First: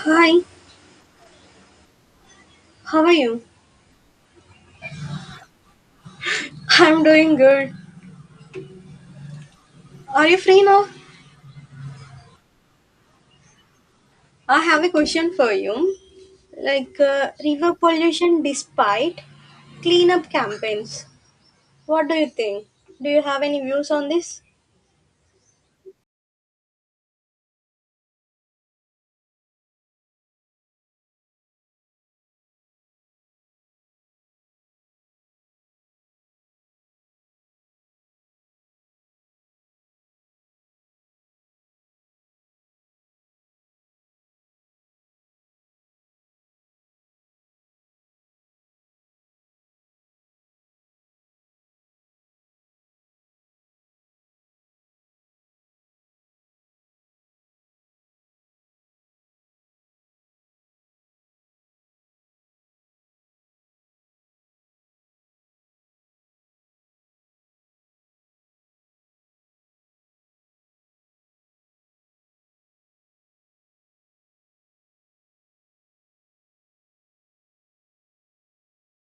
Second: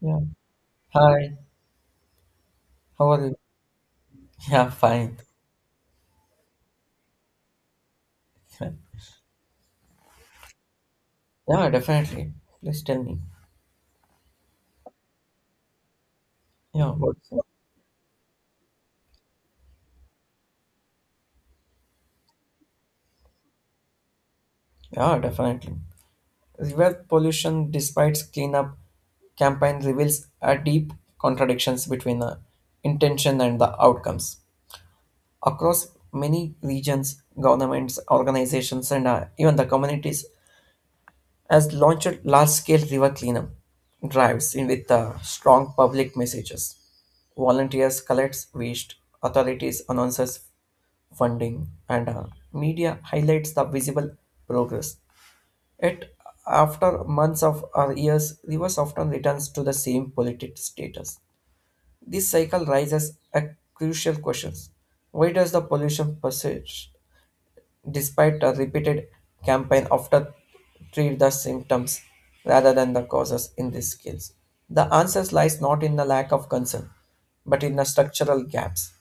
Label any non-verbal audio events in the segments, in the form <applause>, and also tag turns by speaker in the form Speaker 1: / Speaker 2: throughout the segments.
Speaker 1: Yeah. Hi.
Speaker 2: how
Speaker 1: How
Speaker 2: are
Speaker 1: are you?
Speaker 2: you?
Speaker 1: <laughs> Yeah, fine.
Speaker 2: I'm doing good.
Speaker 1: Fine.
Speaker 2: Are you free now?
Speaker 1: Yeah, definitely. Please tell me.
Speaker 2: I have a question for you.
Speaker 1: Yeah,
Speaker 2: Like
Speaker 1: what's
Speaker 2: river pollution despite cleanup campaigns. What do you think? Do you have any views on this?
Speaker 1: Yeah, definitely. River pollution, despite cleanup campaign, reveals a deep contradictions between the intention and the outcomes. Across many regions, governments, organizations, and even the communities has launched large-scale river cleanup drives in with strong public messages. Volunteers collects waste, authorities announces funding, and media highlights the visible progress. Yet, after months of or years, rivers often returns to the same polluted status. This cycle raises a crucial question: Why does the pollution persist? Despite a repeated campaign often treat the symptoms rather than the causes in these skills. The answer lies not in the lack of concern, but in the structural gaps.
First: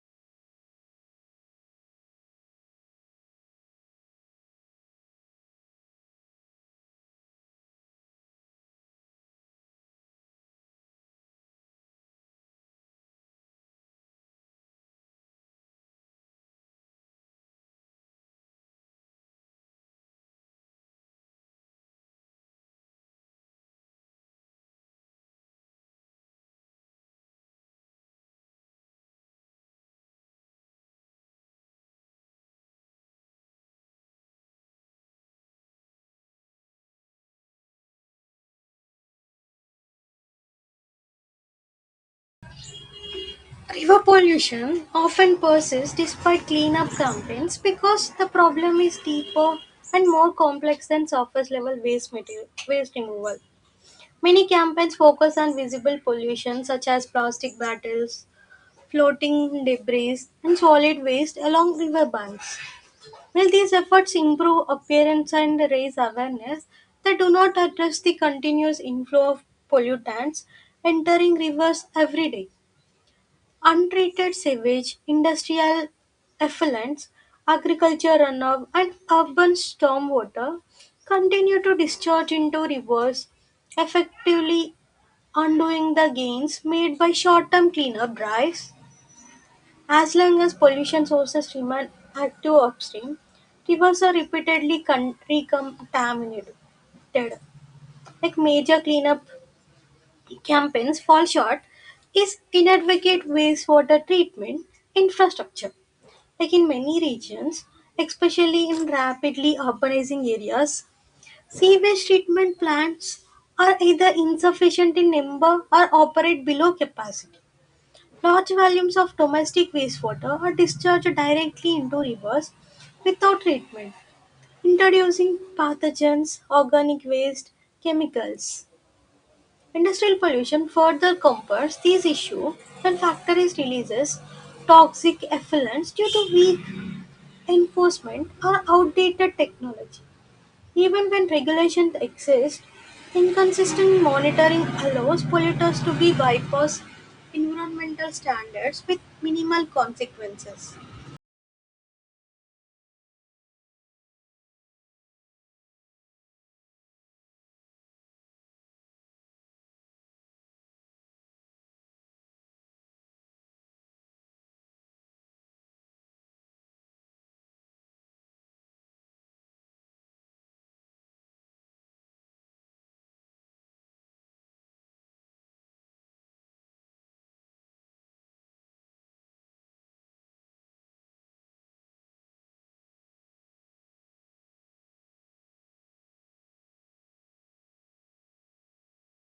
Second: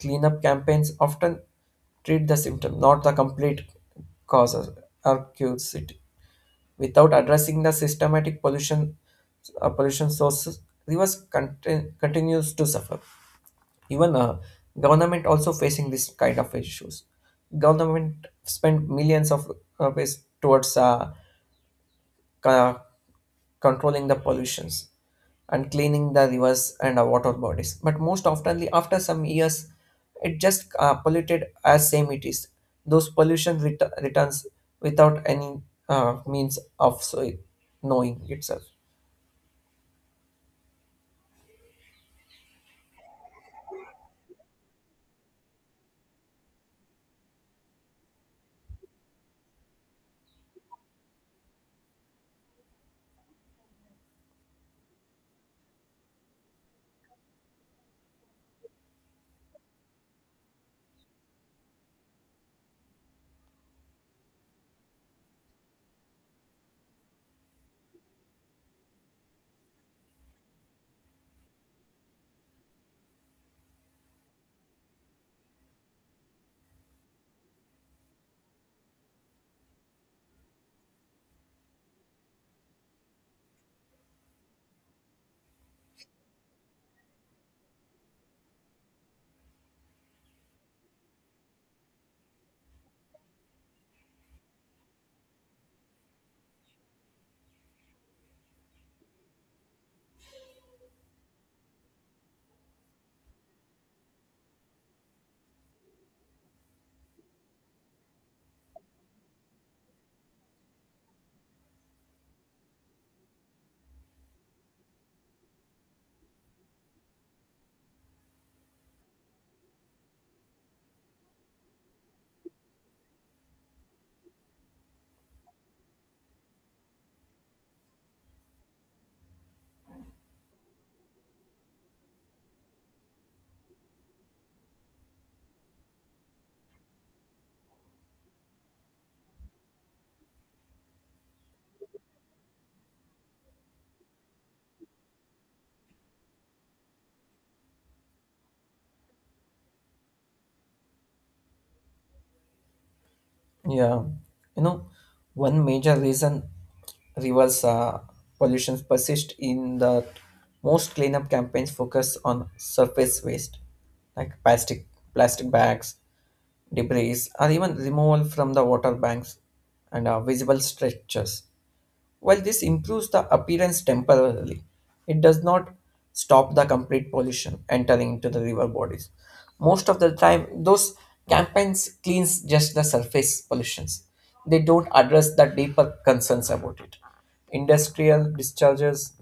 Speaker 1: Cleanup campaigns often treat the symptom, not the complete causes or cures it. Without addressing the systematic pollution, pollution sources, rivers continues to suffer even government also facing this kind of issues. Government spend millions of rupees towards co- controlling the pollutions and cleaning the rivers and water bodies, but most oftenly after some years it just polluted as same it is. Those pollution returns without any means of so knowing itself.
Speaker 2: River pollution often persists despite cleanup campaigns because the problem is deeper and more complex than surface level waste material, waste removal. Many campaigns focus on visible pollution such as plastic bottles, floating debris, and solid waste along riverbanks. While these efforts improve appearance and raise awareness, they do not address the continuous inflow of pollutants entering rivers every day. Untreated sewage, industrial effluents, agriculture runoff, and urban stormwater continue to discharge into rivers, effectively undoing the gains made by short term cleanup drives as long as pollution sources remain active upstream, rivers are repeatedly recontaminated. Like major cleanup campaigns fall short is inadequate wastewater treatment infrastructure. Like in many regions, especially in rapidly urbanizing areas, sewage treatment plants are either insufficient in number or operate below capacity. Large volumes of domestic wastewater are discharged directly into rivers without treatment, introducing pathogens, organic waste, chemicals. Industrial pollution further compounds these issues when factories releases toxic effluents due to weak enforcement or outdated technology. Even when regulations exist, inconsistent monitoring allows polluters to be bypass environmental standards with minimal consequences.
Speaker 1: Yeah, you know, one major reason rivers pollution persist in the most cleanup campaigns focus on surface waste like plastic bags, debris, or even removal from the water banks and visible stretches. While this improves the appearance temporarily, it does not stop the complete pollution entering into the river bodies. Most of the time, those campaigns cleans just the surface pollutions. They don't address the deeper concerns about it. Industrial discharges,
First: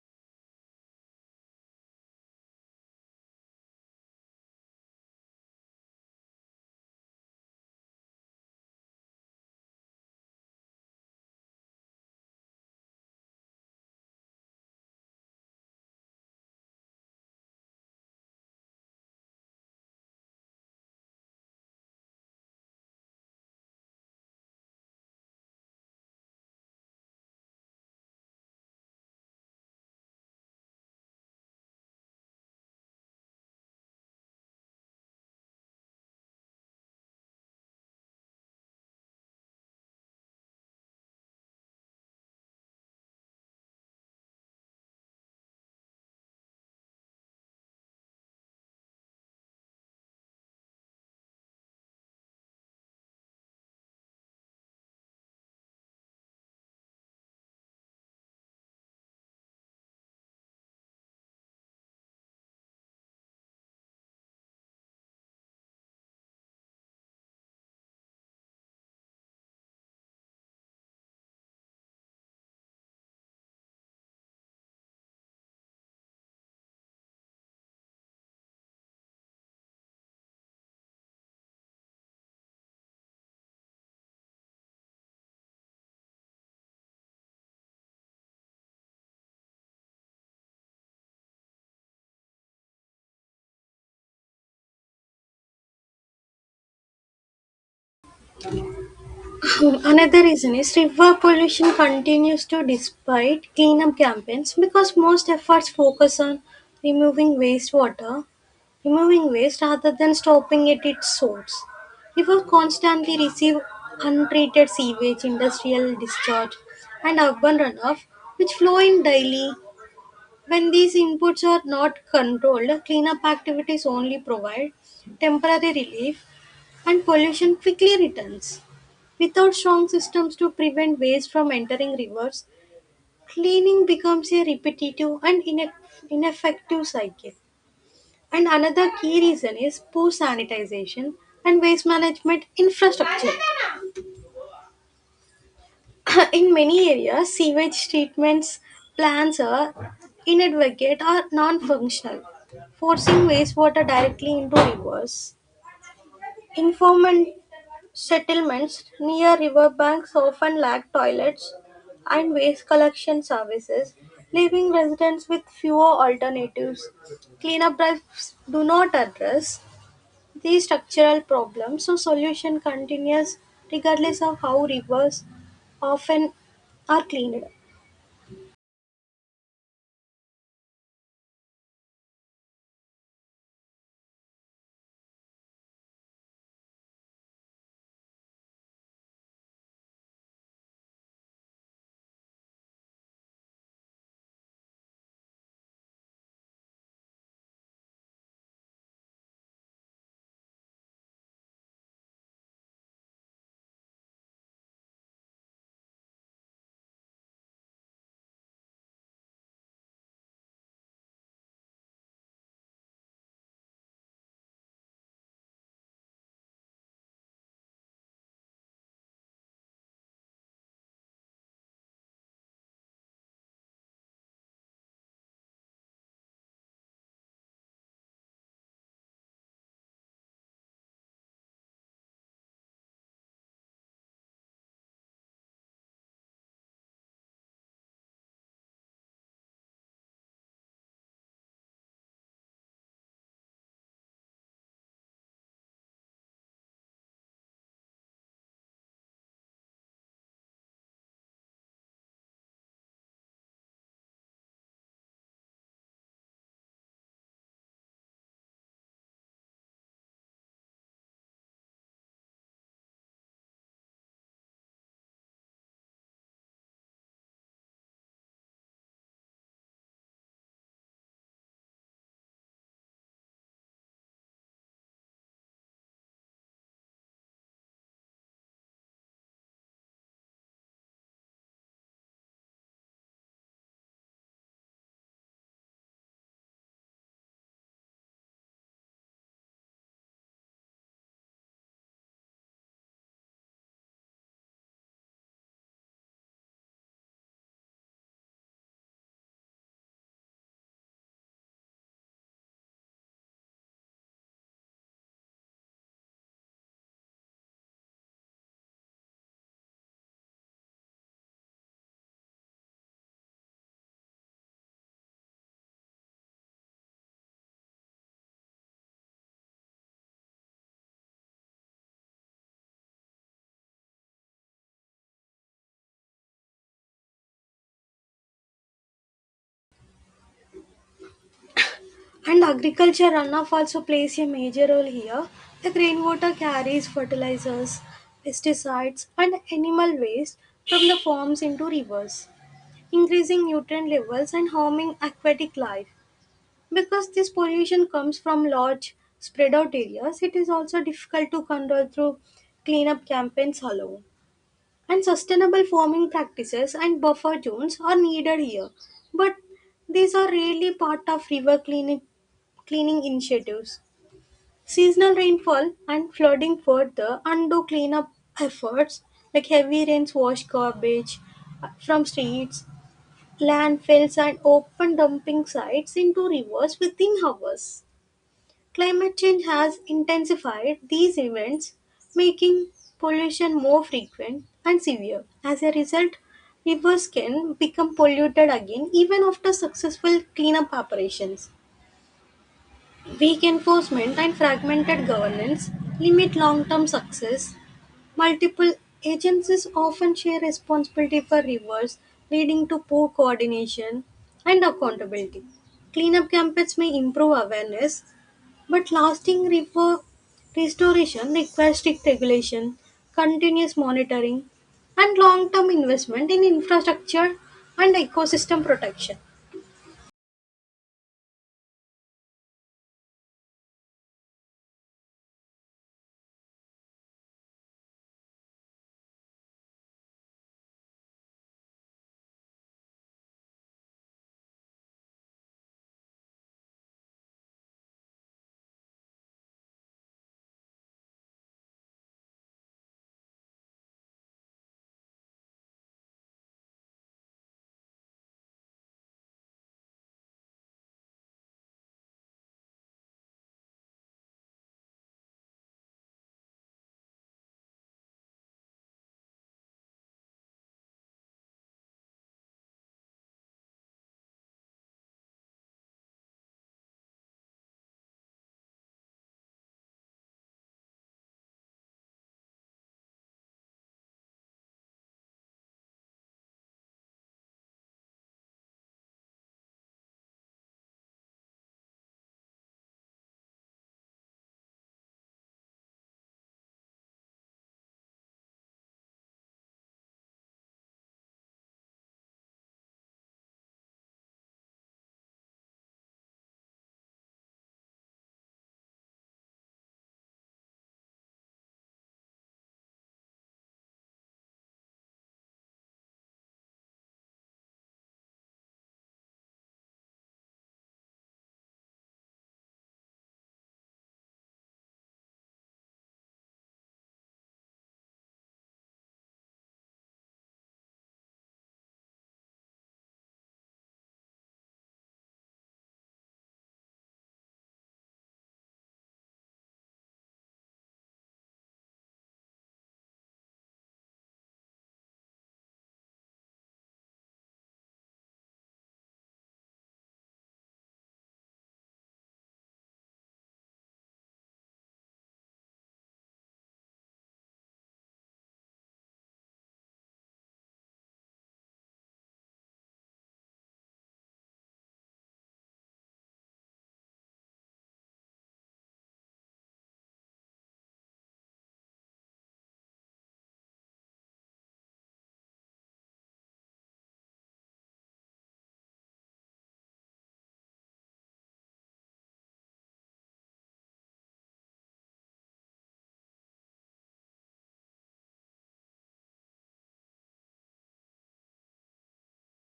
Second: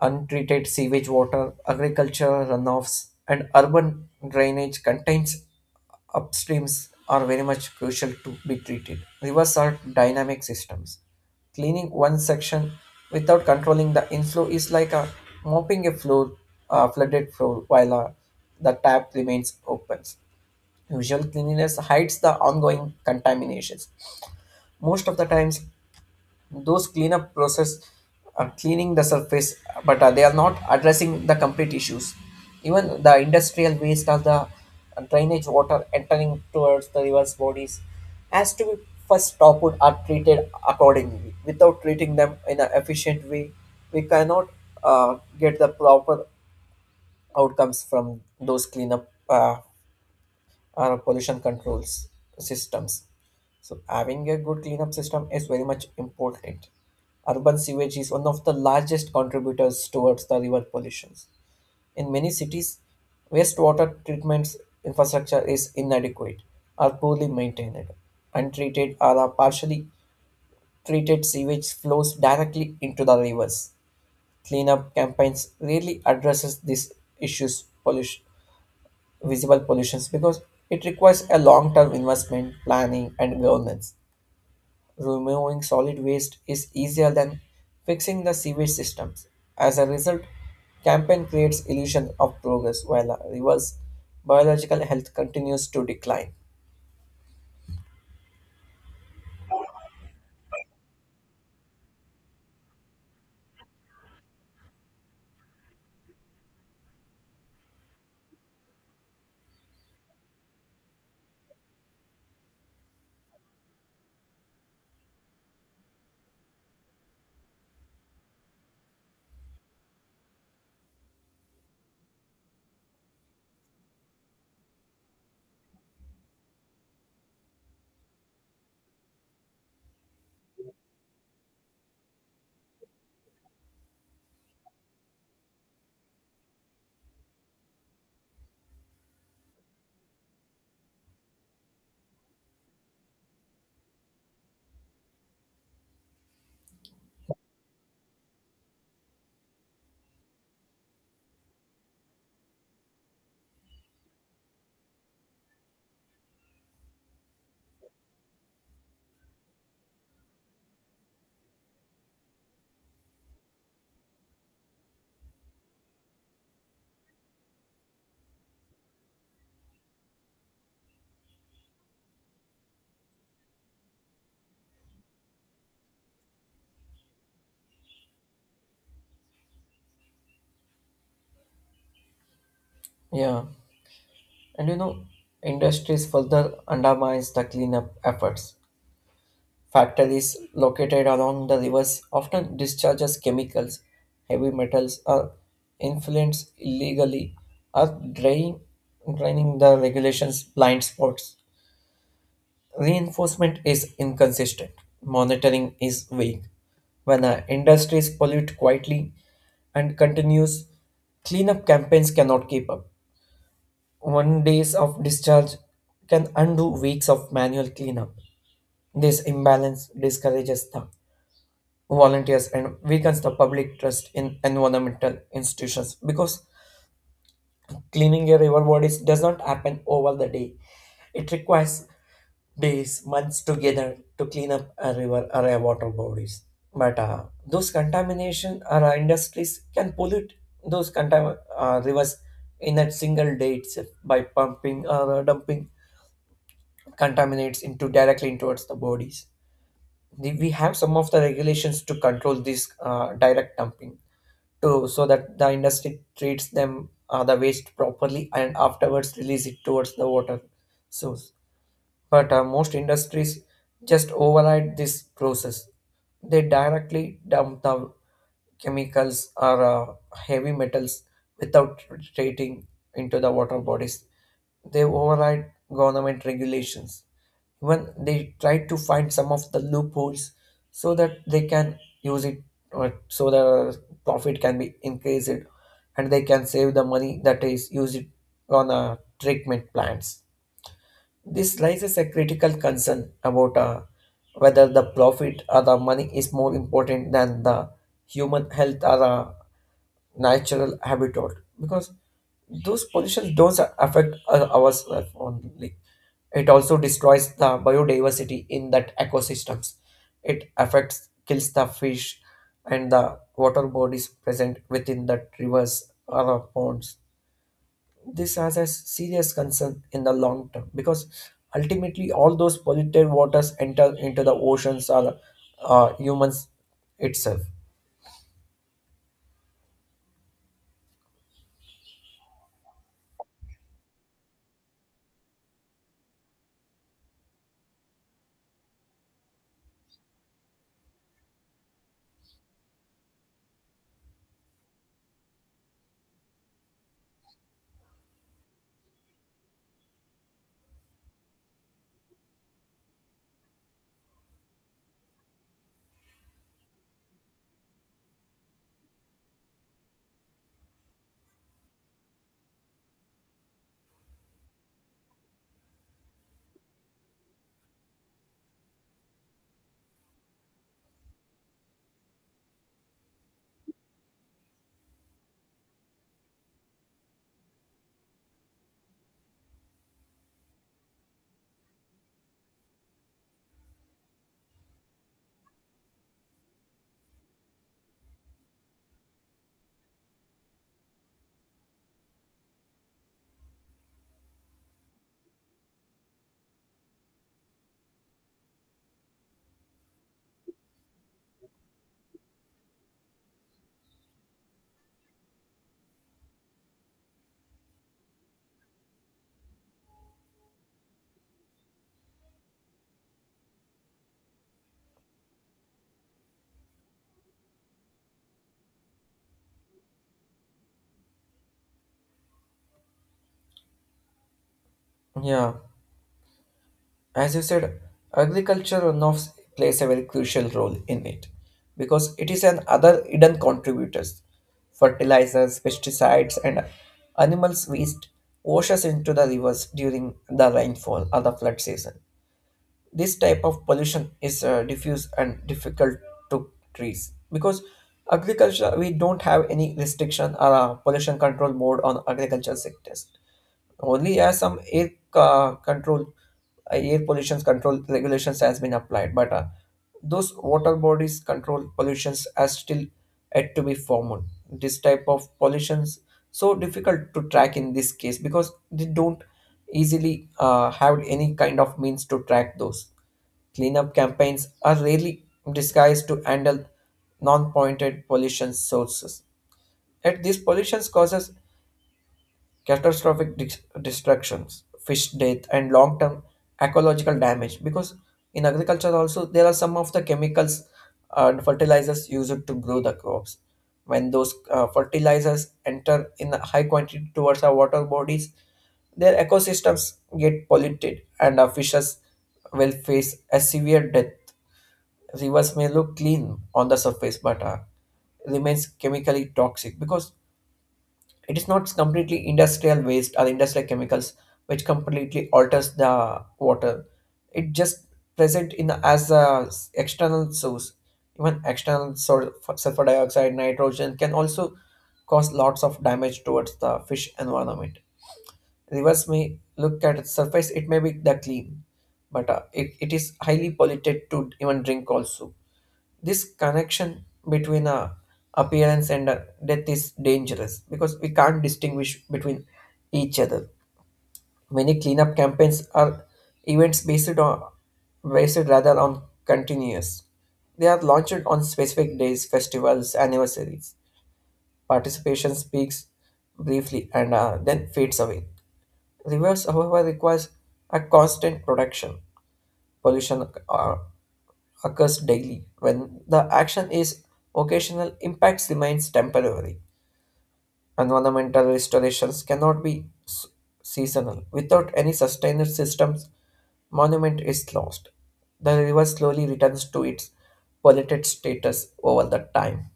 Speaker 1: untreated sewage water, agricultural runoffs, and urban drainage contains upstreams are very much crucial to be treated. Rivers are dynamic systems. Cleaning one section without controlling the inflow is like a mopping a floor, a flooded floor, while the tap remains open. Usual cleanliness hides the ongoing contaminations. Most of the times, those cleanup process are cleaning the surface but they are not addressing the complete issues. Even the industrial waste or the drainage water entering towards the river's bodies has to be first stopped or treated accordingly. Without treating them in an efficient way, we cannot get the proper outcomes from those cleanup pollution controls systems. So having a good cleanup system is very much important. Urban sewage is one of the largest contributors towards the river pollution. In many cities, wastewater treatment infrastructure is inadequate or poorly maintained. Untreated or partially treated sewage flows directly into the rivers. Cleanup campaigns rarely addresses these issues pollution visible pollutions because it requires a long term investment, planning, and governance. Removing solid waste is easier than fixing the sewage systems. As a result, campaign creates illusion of progress while reverse biological health continues to decline.
Speaker 2: So, another reason is river pollution continues to despite cleanup campaigns because most efforts focus on removing wastewater, removing waste rather than stopping it at its source. Rivers constantly receive untreated sewage, industrial discharge, and urban runoff, which flow in daily. When these inputs are not controlled, cleanup activities only provide temporary relief and pollution quickly returns. Without strong systems to prevent waste from entering rivers, cleaning becomes a repetitive and ineffective cycle. And another key reason is poor sanitization and waste management infrastructure. <coughs> In many areas, sewage treatments plants are inadvocate or non functional, forcing wastewater directly into rivers. Informal settlements near riverbanks often lack toilets and waste collection services, leaving residents with fewer alternatives. Cleanup drives do not address these structural problems, so solution continues regardless of how rivers often are cleaned.
Speaker 1: Yeah, and industries further undermines the cleanup efforts. Factories located along the rivers often discharges chemicals, heavy metals, or influence illegally, or draining the regulations blind spots. Reinforcement is inconsistent. Monitoring is weak. When industries pollute quietly and continues, cleanup campaigns cannot keep up. 1 days of discharge can undo weeks of manual cleanup. This imbalance discourages them, volunteers, and weakens the public trust in environmental institutions because cleaning a river bodies does not happen over the day. It requires days, months together to clean up a river or a water bodies. But those contamination or industries can pollute rivers in a single day itself by pumping or dumping contaminates into directly towards the bodies. We have some of the regulations to control this direct dumping, to so that the industry treats them the waste properly and afterwards release it towards the water source. But most industries just override this process. They directly dump the chemicals or heavy metals without treating into the water bodies. They override government regulations. Even they try to find some of the loopholes so that they can use it, so the profit can be increased and they can save the money that is used on treatment plants. This raises a critical concern about whether the profit or the money is more important than the human health or natural habitat, because those pollutions don't affect ourselves only. It also destroys the biodiversity in that ecosystems. It affects kills the fish and the water bodies present within that rivers or ponds. This has a serious concern in the long term because ultimately all those polluted waters enter into the oceans or humans itself.
Speaker 2: And agriculture runoff also plays a major role here. The rainwater carries fertilizers, pesticides, and animal waste from the farms into rivers increasing nutrient levels and harming aquatic life. Because this pollution comes from large spread out areas, it is also difficult to control through cleanup campaigns alone. And sustainable farming practices and buffer zones are needed here, but these are rarely part of river cleaning initiatives. Seasonal rainfall and flooding further undo cleanup efforts like heavy rains wash garbage from streets, landfills and open dumping sites into rivers within hours. Climate change has intensified these events, making pollution more frequent and severe. As a result, rivers can become polluted again even after successful cleanup operations. Weak enforcement and fragmented governance limit long term success. Multiple agencies often share responsibility for rivers, leading to poor coordination and accountability. Cleanup campaigns may improve awareness, but lasting river restoration requires strict regulation, continuous monitoring, and long term investment in infrastructure and ecosystem protection.
Speaker 1: Yeah. As you said, agriculture runoff plays a very crucial role in it because it is an other hidden contributors. Fertilizers, pesticides, and animals' waste washes into the rivers during the rainfall or the flood season. This type of pollution is diffuse and difficult to trace because agriculture we don't have any restriction or pollution control mode on agriculture sectors. Only as some air control air pollution control regulations has been applied, but those water bodies control pollutions as still yet to be formed. This type of pollutions so difficult to track in this case because they don't easily have any kind of means to track those. Cleanup campaigns are rarely disguised to handle non-pointed pollution sources, yet these pollutions causes catastrophic destructions, fish death, and long-term ecological damage. Because in agriculture also there are some of the chemicals and fertilizers used to grow the crops. When those fertilizers enter in a high quantity towards our water bodies, their ecosystems get polluted, and our fishes will face a severe death. Rivers may look clean on the surface, but remains chemically toxic because it is not completely industrial waste or industrial chemicals which completely alters the water. It just present in as a external source. Even sulfur dioxide, nitrogen can also cause lots of damage towards the fish environment. Rivers may look at its surface; it may be the clean, but it is highly polluted to even drink also. This connection between a appearance and a death is dangerous because we can't distinguish between each other. Many cleanup campaigns are events based on based rather on continuous. They are launched on specific days, festivals, anniversaries. Participation speaks briefly and then fades away. Reverse, however, requires a constant production. Pollution occurs daily. When the action is occasional, impacts remains temporary. Environmental restorations cannot be seasonal. Without any sustained systems, monument is lost. The river slowly returns to its polluted status over the time.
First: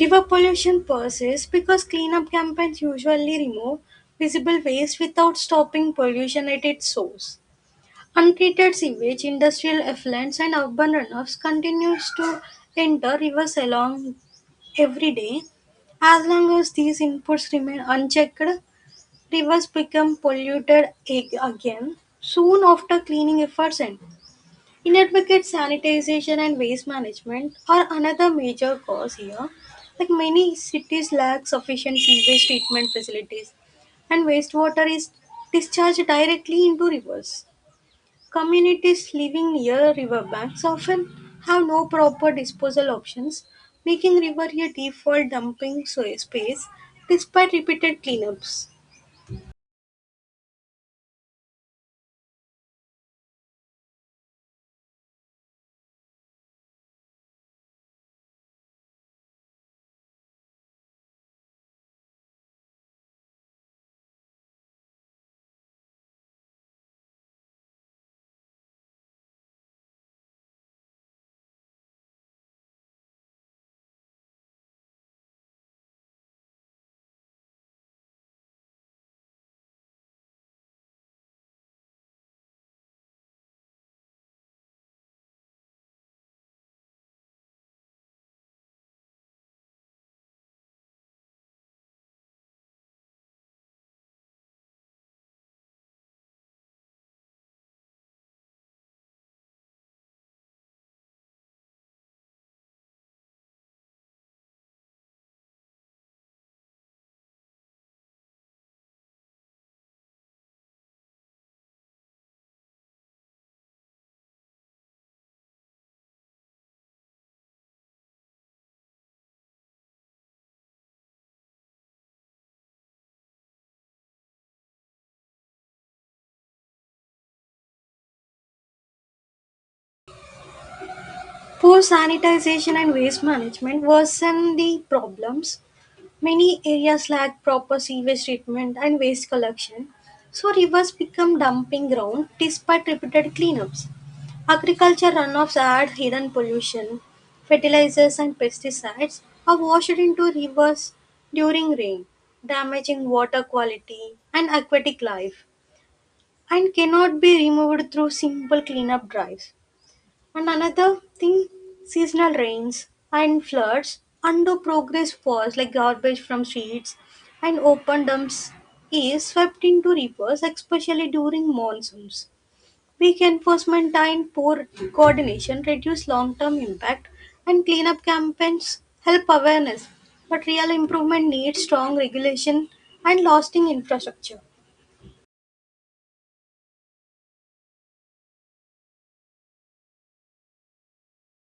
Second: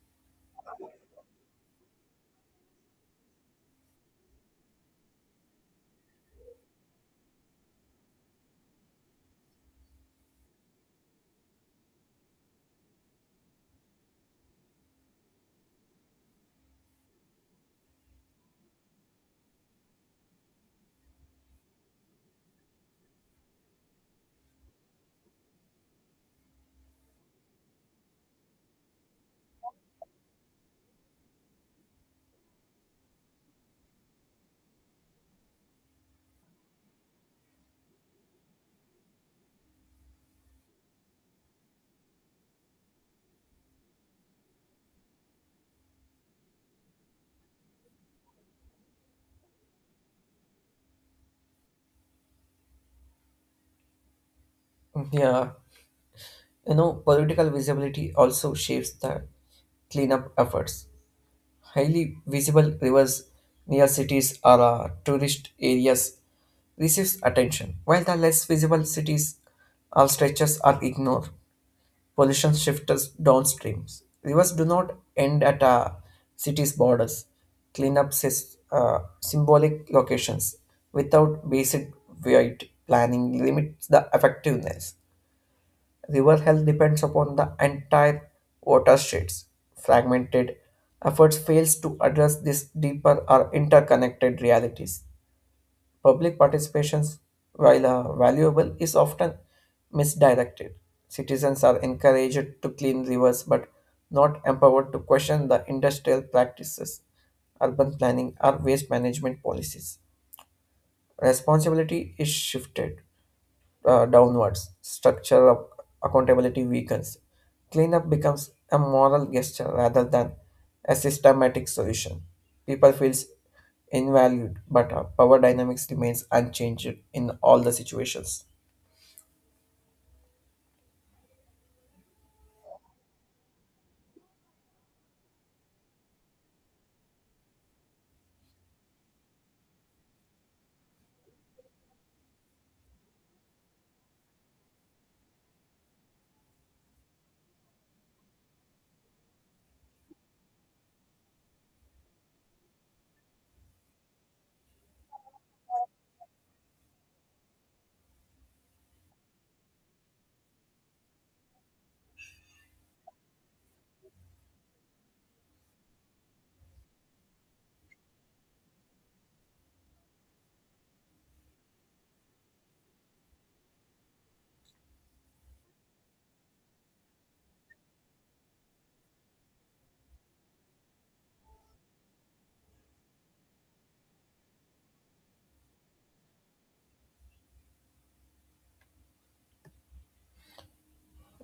Speaker 2: River pollution persists because cleanup campaigns usually remove visible waste without stopping pollution at its source. Untreated sewage, industrial effluents, and urban runoffs continues to enter rivers along every day. As long as these inputs remain unchecked, rivers become polluted again soon after cleaning efforts end. Inadequate sanitization and waste management are another major cause here. Like many cities lack sufficient sewage treatment facilities, and wastewater is discharged directly into rivers. Communities living near riverbanks often have no proper disposal options, making river a default dumping space despite repeated cleanups.
Speaker 1: Yeah, political visibility also shapes the cleanup efforts. Highly visible rivers near cities or tourist areas receives attention, while the less visible cities or stretches are ignored. Pollution shifts downstream. Rivers do not end at a city's borders. Cleanup is symbolic locations without basic weight planning limits the effectiveness. River health depends upon the entire watersheds. Fragmented efforts fails to address these deeper or interconnected realities. Public participation, while valuable, is often misdirected. Citizens are encouraged to clean rivers but not empowered to question the industrial practices, urban planning, or waste management policies. Responsibility is shifted downwards, structure of accountability weakens. Cleanup becomes a moral gesture rather than a systematic solution. People feels invalued, but power dynamics remains unchanged in all the situations.
Speaker 2: Poor sanitization and waste management worsen the problems. Many areas lack proper sewage treatment and waste collection, so rivers become dumping ground despite repeated cleanups. Agriculture runoffs add hidden pollution. Fertilizers and pesticides are washed into rivers during rain, damaging water quality and aquatic life, and cannot be removed through simple cleanup drives. And another thing, seasonal rains and floods undo progress falls like garbage from streets and open dumps is swept into rivers, especially during monsoons. Weak enforcement and poor coordination reduce long-term impact and cleanup campaigns help awareness, but real improvement needs strong regulation and lasting infrastructure.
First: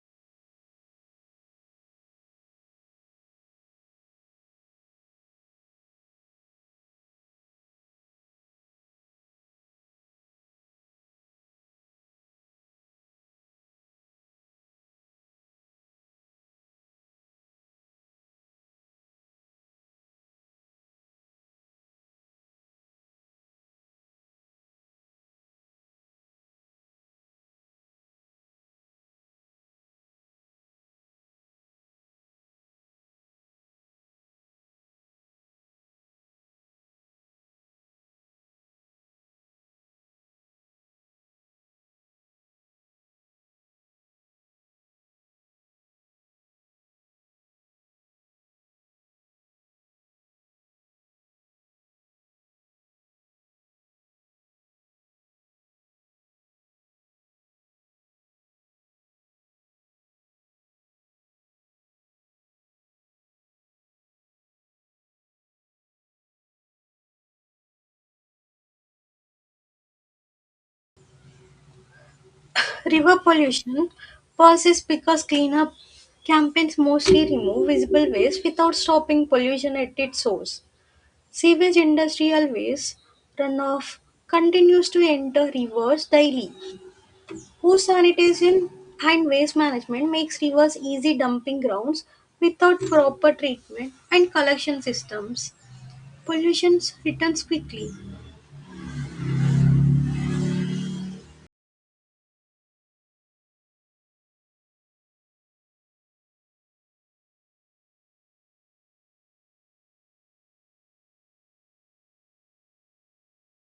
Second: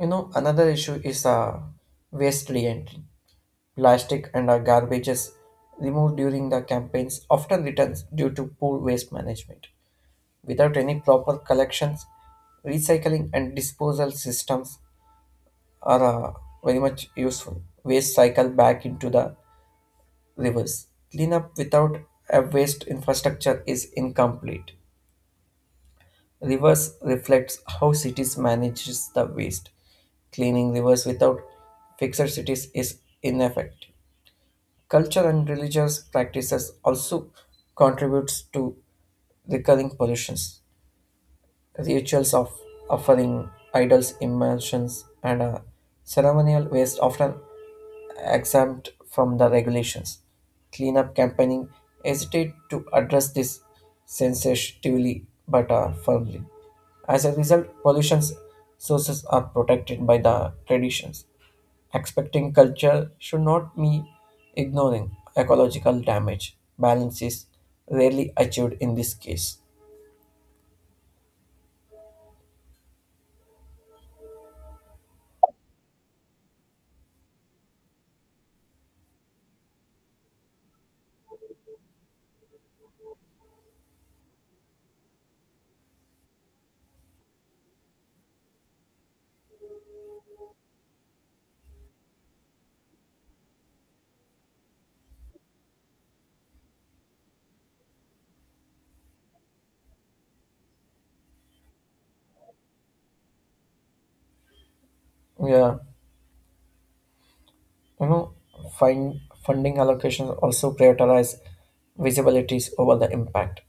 Speaker 1: Another issue is waste reentry. Plastic and garbages removed during the campaigns often returns due to poor waste management. Without any proper collections, recycling and disposal systems, are very much useful. Waste cycle back into the rivers. Cleanup without a waste infrastructure is incomplete. Rivers reflects how cities manages the waste. Cleaning rivers without fixed cities is ineffective. Culture and religious practices also contributes to recurring pollutions. Rituals of offering idols, immersions, and ceremonial waste often exempt from the regulations. Cleanup campaigning hesitate to address this sensitively but firmly. As a result, pollution sources are protected by the traditions. Expecting culture should not be ignoring ecological damage. Balance is rarely achieved in this case.
Speaker 2: River pollution persists because cleanup campaigns mostly remove visible waste without stopping pollution at its source. Sewage industrial waste runoff continues to enter rivers daily. Poor sanitation and waste management makes rivers easy dumping grounds without proper treatment and collection systems. Pollution returns quickly.
Speaker 1: Yeah. You know, find funding allocations also prioritize visibilities over the impact.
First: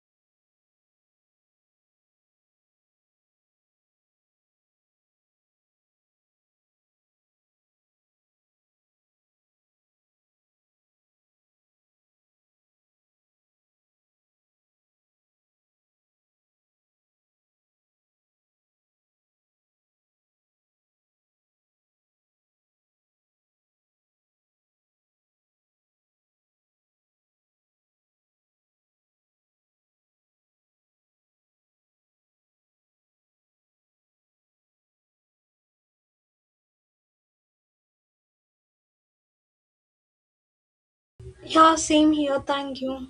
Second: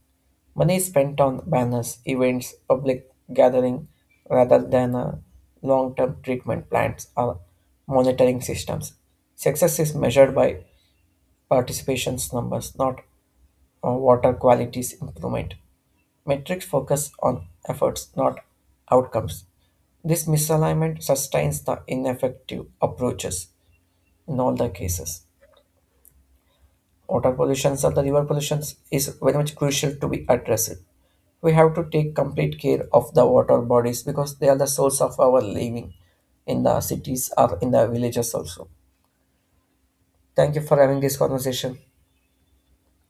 Speaker 1: Money is spent on banners, events, public gathering rather than long-term treatment plans or monitoring systems. Success is measured by participation's numbers, not water quality's improvement. Metrics focus on efforts, not outcomes. This misalignment sustains the ineffective approaches in all the cases. Water pollution or the river pollution is very much crucial to be addressed. We have to take complete care of the water bodies because they are the source of our living in the cities or in the villages also. Thank you for having this
Speaker 2: Yeah,
Speaker 1: conversation.
Speaker 2: same here. Thank you.